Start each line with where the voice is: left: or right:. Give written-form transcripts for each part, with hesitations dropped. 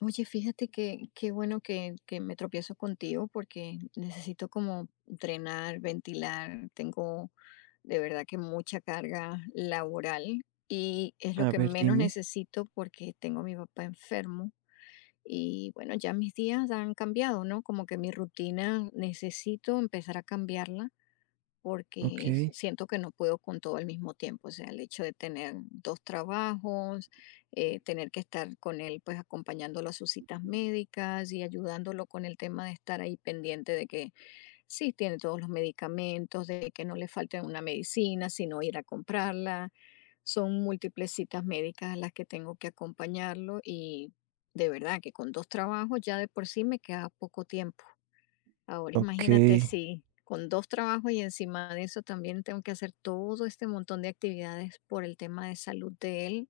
left: Oye, fíjate que qué bueno que me tropiezo contigo porque necesito como drenar, ventilar. Tengo de verdad que mucha carga laboral y es lo
right: A
left: que
right: ver,
left: menos
right: dime.
left: necesito porque tengo a mi papá enfermo. Y bueno, ya mis días han cambiado, ¿no? Como que mi rutina necesito empezar a cambiarla porque
right: Okey,
left: siento que no puedo con todo al mismo tiempo. O sea, el hecho de tener dos trabajos, tener que estar con él, pues acompañándolo a sus citas médicas y ayudándolo con el tema de estar ahí pendiente de que sí tiene todos los medicamentos, de que no le falte una medicina, sino ir a comprarla. Son múltiples citas médicas a las que tengo que acompañarlo, y de verdad que con dos trabajos ya de por sí me queda poco tiempo. Ahora imagínate
right: okey.
left: si con 2 trabajos y encima de eso también tengo que hacer todo este montón de actividades por el tema de salud de él.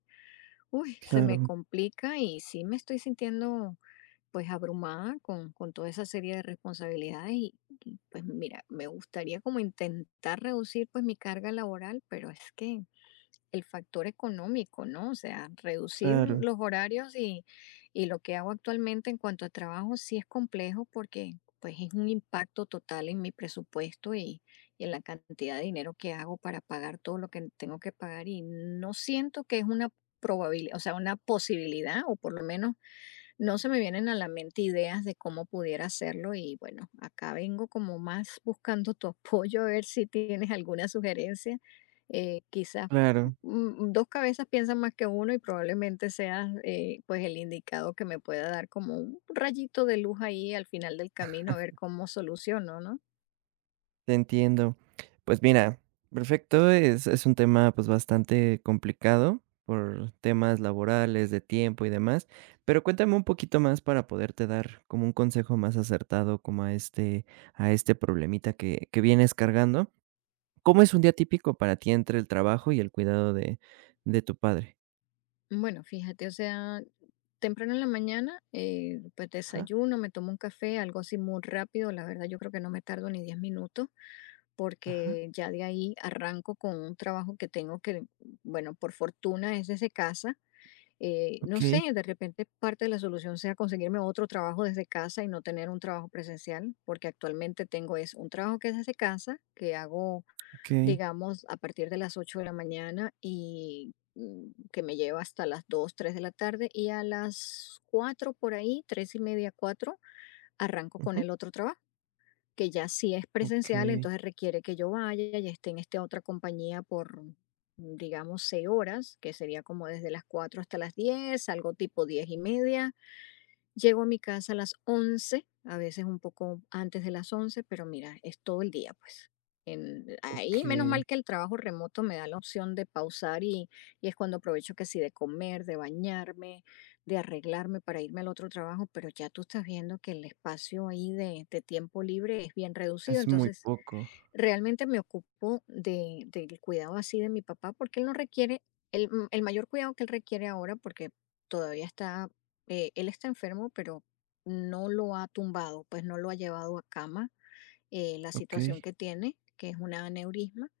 left: Uy, se me
right: Claro,
left: complica y sí me estoy sintiendo pues abrumada con toda esa serie de responsabilidades y, pues mira, me gustaría como intentar reducir pues mi carga laboral, pero es que el factor económico, ¿no? O sea, reducir
right: claro,
left: los horarios, y lo que hago actualmente en cuanto a trabajo sí es complejo porque pues es un impacto total en mi presupuesto, y en la cantidad de dinero que hago para pagar todo lo que tengo que pagar, y no siento que es una probabilidad, o sea, una posibilidad, o por lo menos no se me vienen a la mente ideas de cómo pudiera hacerlo. Y bueno, acá vengo como más buscando tu apoyo, a ver si tienes alguna sugerencia. Eh, quizás
right: claro,
left: mm, dos cabezas piensan más que uno y probablemente seas, pues, el indicado que me pueda dar como un rayito de luz ahí al final del camino a ver cómo soluciono, ¿no?
right: te entiendo. Pues mira, perfecto, es un tema, pues, bastante complicado por temas laborales, de tiempo y demás, pero cuéntame un poquito más para poderte dar como un consejo más acertado como a este problemita que vienes cargando. ¿Cómo es un día típico para ti entre el trabajo y el cuidado de tu padre?
left: Bueno, fíjate, o sea, temprano en la mañana, pues
right: Ajá,
left: desayuno, me tomo un café, algo así muy rápido, la verdad yo creo que no me tardo ni 10 minutos
right: ajá,
left: porque ya de ahí arranco con un trabajo que tengo bueno, por fortuna es desde casa. No sé,
right: okey,
left: de repente parte de la solución sea conseguirme otro trabajo desde casa y no tener un trabajo presencial, porque actualmente tengo es un trabajo que es desde casa, que hago,
right: okey.
left: digamos, a partir de las 8 de la mañana, y que me lleva hasta las dos, 3 de la tarde, y a las 4 por ahí, 3 y media, cuatro, arranco con
right: Ujú,
left: el otro trabajo que ya sí es presencial,
right: okey.
left: entonces requiere que yo vaya y esté en esta otra compañía por, digamos, 6 horas, que sería como desde las 4 hasta las diez, algo tipo 10 y media. Llego a mi casa a las 11, a veces un poco antes de las 11, pero mira, es todo el día, pues. En, ahí, menos
right: Okey,
left: mal que el trabajo remoto me da la opción de pausar, y es cuando aprovecho que sí de comer, de bañarme, de arreglarme para irme al otro trabajo, pero ya tú estás viendo que el espacio ahí de tiempo libre es bien reducido,
right: es muy
left: entonces
right: poco.
left: realmente me ocupo de del cuidado así de mi papá, porque él no requiere el mayor cuidado que él requiere ahora, porque todavía está, él está enfermo, pero no lo ha tumbado, pues, no lo ha llevado a cama, la situación
right: Okey,
left: que tiene, que es una aneurisma.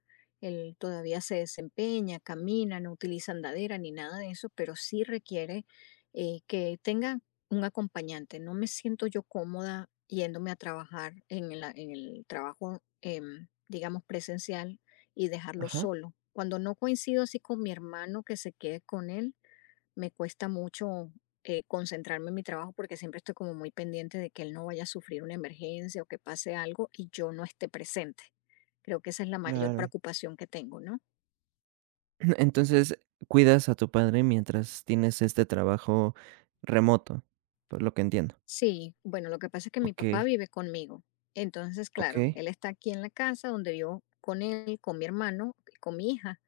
left: Él todavía se desempeña, camina, no utiliza andadera ni nada de eso, pero sí requiere, que tenga un acompañante. No me siento yo cómoda yéndome a trabajar en, en el trabajo, digamos, presencial y dejarlo
right: ajá,
left: solo. Cuando no coincido así con mi hermano que se quede con él, me cuesta mucho, concentrarme en mi trabajo porque siempre estoy como muy pendiente de que él no vaya a sufrir una emergencia o que pase algo y yo no esté presente. Creo que esa es la mayor
right: claro.
left: preocupación que tengo, ¿no?
right: Entonces, cuidas a tu padre mientras tienes este trabajo remoto, por lo que entiendo.
left: Sí, bueno, lo que pasa es que mi
right: Okey,
left: papá vive conmigo. Entonces, claro,
right: okey,
left: él está aquí en la casa donde yo con él, con mi hermano, con mi hija,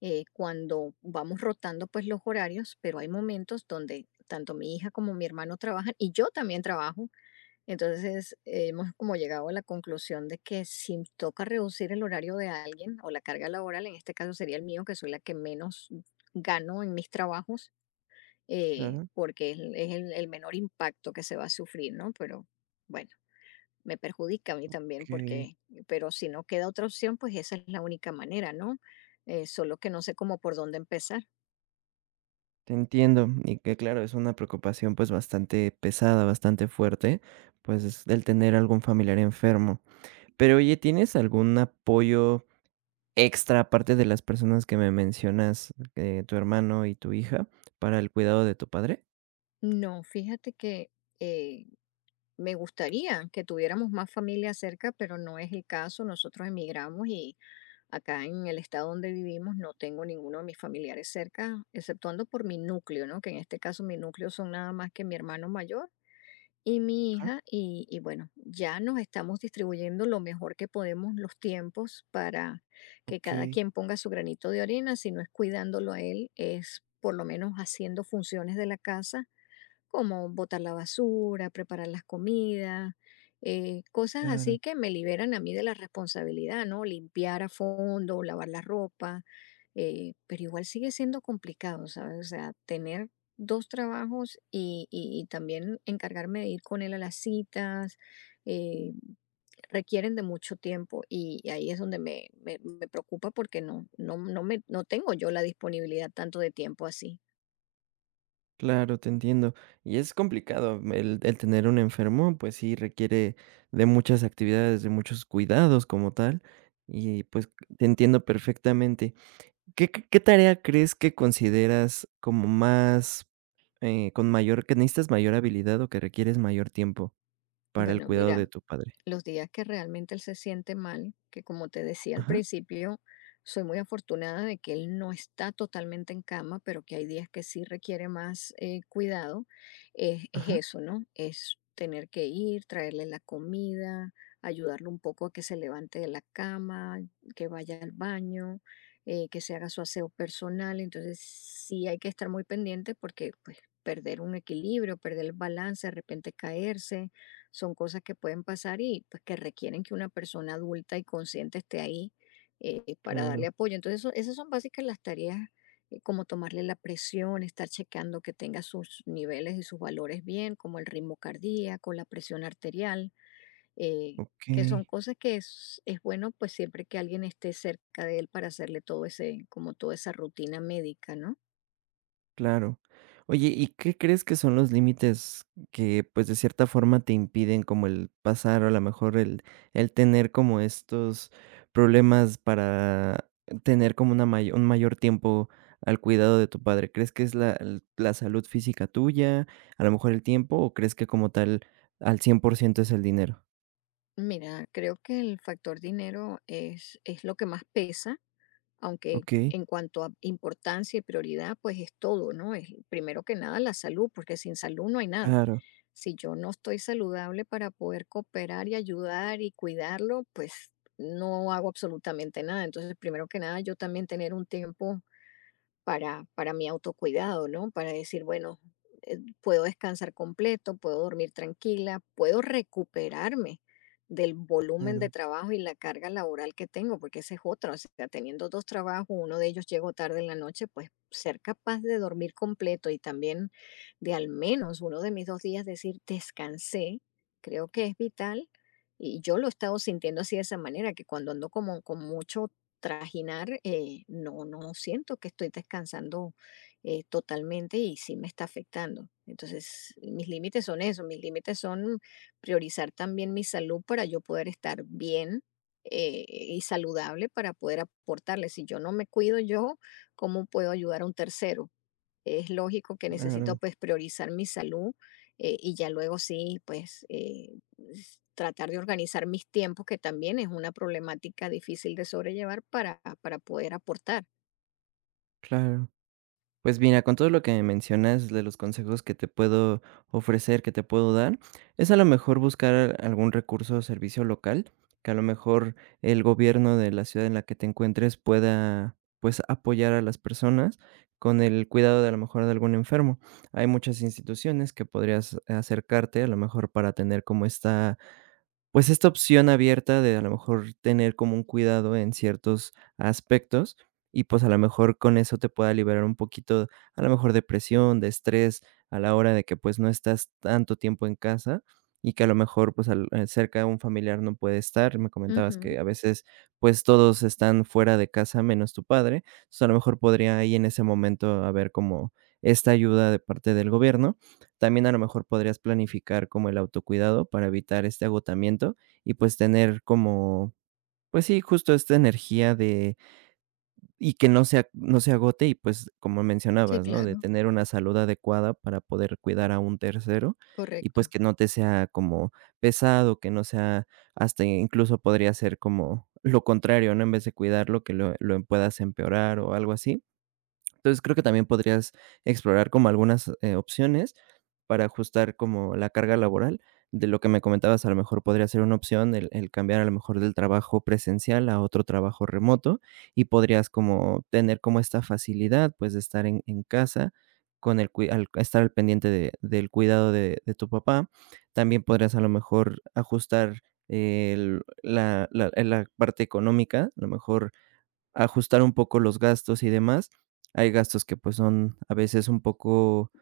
left: cuando vamos rotando pues los horarios, pero hay momentos donde tanto mi hija como mi hermano trabajan y yo también trabajo. Entonces, hemos como llegado a la conclusión de que si toca reducir el horario de alguien o la carga laboral, en este caso sería el mío, que soy la que menos gano en mis trabajos,
right: claro,
left: porque es el menor impacto que se va a sufrir, ¿no? Pero bueno, me perjudica a mí también
right: okey,
left: porque, pero si no queda otra opción, pues esa es la única manera, ¿no? Solo que no sé cómo por dónde empezar.
right: te entiendo. Y que claro, es una preocupación, pues, bastante pesada, bastante fuerte, pues, es el tener algún familiar enfermo. Pero oye, ¿tienes algún apoyo extra, aparte de las personas que me mencionas, tu hermano y tu hija, para el cuidado de tu padre?
left: No, fíjate que eh, me gustaría que tuviéramos más familia cerca, pero no es el caso. Nosotros emigramos y acá en el estado donde vivimos no tengo ninguno de mis familiares cerca, exceptuando por mi núcleo, ¿no? Que en este caso mi núcleo son nada más que mi hermano mayor y mi hija. Y bueno, ya nos estamos distribuyendo lo mejor que podemos los tiempos para que cada
right: Okey,
left: quien ponga su granito de arena. Si no es cuidándolo a él, es por lo menos haciendo funciones de la casa como botar la basura, preparar las comidas, cosas así
right: claro,
left: que me liberan a mí de la responsabilidad, ¿no? Limpiar a fondo, lavar la ropa, pero igual sigue siendo complicado, ¿sabes? O sea, tener dos trabajos y también encargarme de ir con él a las citas, eh, requieren de mucho tiempo, y ahí es donde me preocupa porque no tengo yo la disponibilidad tanto de tiempo así.
right: claro, te entiendo. Y es complicado el tener un enfermo, pues sí requiere de muchas actividades, de muchos cuidados como tal, y pues te entiendo perfectamente. ¿Qué tarea crees que consideras como más, con mayor que necesitas mayor habilidad o que requieres mayor tiempo para el
left: Bueno,
right: cuidado
left: mira,
right: de tu padre?
left: los días que realmente él se siente mal, que como te decía al
right: Ajá,
left: principio, soy muy afortunada de que él no está totalmente en cama, pero que hay días que sí requiere más, cuidado, es
right: ajá,
left: eso, ¿no? Es tener que ir, traerle la comida, ayudarlo un poco a que se levante de la cama, que vaya al baño, que se haga su aseo personal. Entonces sí hay que estar muy pendiente porque pues perder un equilibrio, perder el balance, de repente caerse, son cosas que pueden pasar y pues que requieren que una persona adulta y consciente esté ahí, para darle
right: claro,
left: apoyo. Entonces, esas son básicas las tareas, como tomarle la presión, estar checando que tenga sus niveles y sus valores bien, como el ritmo cardíaco, la presión arterial, eh, que son
right: okey.
left: cosas que es bueno pues siempre que alguien esté cerca de él para hacerle todo ese, como toda esa rutina médica, ¿no?
right: Claro. Oye, ¿y qué crees que son los límites que, pues, de cierta forma te impiden como el pasar, o a la mejor el tener como estos problemas para tener como una mayo un mayor tiempo al cuidado de tu padre? ¿Crees que es la salud física tuya, a lo mejor el tiempo, o crees que como tal al 100% es el dinero?
left: Mira, creo que el factor dinero es lo que más pesa, aunque
right: Okey,
left: en cuanto a importancia y prioridad, pues es todo, ¿no? Es primero que nada la salud, porque sin salud no hay nada.
right: claro,
left: Si yo no estoy saludable para poder cooperar y ayudar y cuidarlo, pues no hago absolutamente nada. Entonces, primero que nada, yo también tener un tiempo para mi autocuidado, ¿no? Para decir, bueno, puedo descansar completo, puedo dormir tranquila, puedo recuperarme del volumen de
right: claro,
left: trabajo y la carga laboral que tengo, porque ese es otro, o sea, teniendo dos trabajos, uno de ellos llego tarde en la noche, pues ser capaz de dormir completo y también de al menos uno de mis 2 días decir descansé, creo que es vital. Y yo lo he estado sintiendo así de esa manera, que cuando ando como con mucho trajinar, no siento que estoy descansando, totalmente, y sí me está afectando. Entonces, mis límites son eso, mis límites son priorizar también mi salud para yo poder estar bien, y saludable para poder aportarle. Si yo no me cuido yo, ¿cómo puedo ayudar a un tercero? Es lógico que necesito
right: claro,
left: pues priorizar mi salud, y ya luego sí pues tratar de organizar mis tiempos, que también es una problemática difícil de sobrellevar para poder aportar.
right: claro. Pues mira, con todo lo que mencionas de los consejos que te puedo ofrecer, que te puedo dar, es a lo mejor buscar algún recurso o servicio local, que a lo mejor el gobierno de la ciudad en la que te encuentres pueda, pues, apoyar a las personas con el cuidado de a lo mejor de algún enfermo. Hay muchas instituciones que podrías acercarte a lo mejor para tener como esta pues esta opción abierta de a lo mejor tener como un cuidado en ciertos aspectos y pues a lo mejor con eso te pueda liberar un poquito, a lo mejor de presión, de estrés a la hora de que pues no estás tanto tiempo en casa y que a lo mejor pues cerca de un familiar no puede estar. Me comentabas
left: Ujú.
right: que a veces pues todos están fuera de casa menos tu padre. Entonces a lo mejor podría ahí en ese momento haber como esta ayuda de parte del gobierno también a lo mejor podrías planificar como el autocuidado para evitar este agotamiento y, pues, tener como, pues sí, justo esta energía de y que no se agote y, pues, como
left: Sí,
right: mencionabas, ¿no? De
left: claro,
right: tener una salud adecuada para poder cuidar a un tercero y, pues,
left: correcto,
right: que no te sea como pesado, que no sea hasta incluso podría ser como lo contrario, ¿no? En vez de cuidarlo, que lo puedas empeorar o algo así. Entonces, creo que también podrías explorar como algunas, opciones para ajustar como la carga laboral. De lo que me comentabas, a lo mejor podría ser una opción el cambiar a lo mejor del trabajo presencial a otro trabajo remoto, y podrías como tener como esta facilidad, pues, de estar en casa con el cui al estar al pendiente de del cuidado de tu papá. También podrías a lo mejor ajustar el la la la parte económica, a lo mejor ajustar un poco los gastos y demás. Hay gastos que, pues, son a veces un poco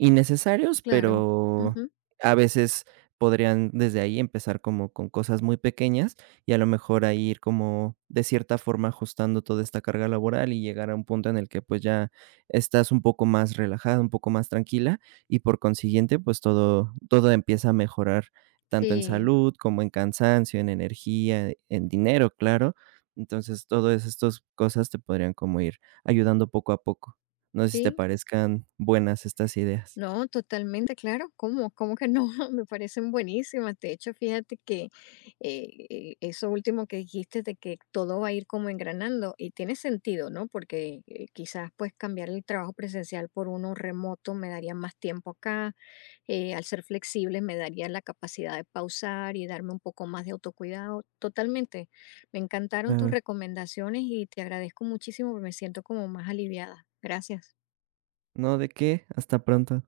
right: innecesarios,
left: claro.
right: pero
left: Ujú.
right: a veces podrían desde ahí empezar como con cosas muy pequeñas y a lo mejor ahí ir como de cierta forma ajustando toda esta carga laboral y llegar a un punto en el que pues ya estás un poco más relajada, un poco más tranquila y por consiguiente pues todo empieza a mejorar tanto en
left: Sí,
right: salud como en cansancio, en energía, en dinero, claro. Entonces, todas estas cosas te podrían como ir ayudando poco a poco. No sé si te
left: sí.
right: parezcan buenas estas ideas.
left: No, totalmente, claro. ¿Cómo? ¿Cómo que no? Me parecen buenísimas. De hecho, fíjate que eso último que dijiste de que todo va a ir como engranando y tiene sentido, ¿no? Porque quizás pues cambiar el trabajo presencial por uno remoto me daría más tiempo acá. Al ser flexible me daría la capacidad de pausar y darme un poco más de autocuidado. Totalmente. Me encantaron tus
right: Claro.
left: recomendaciones y te agradezco muchísimo, porque me siento como más aliviada. Gracias.
right: No, ¿de qué? Hasta pronto.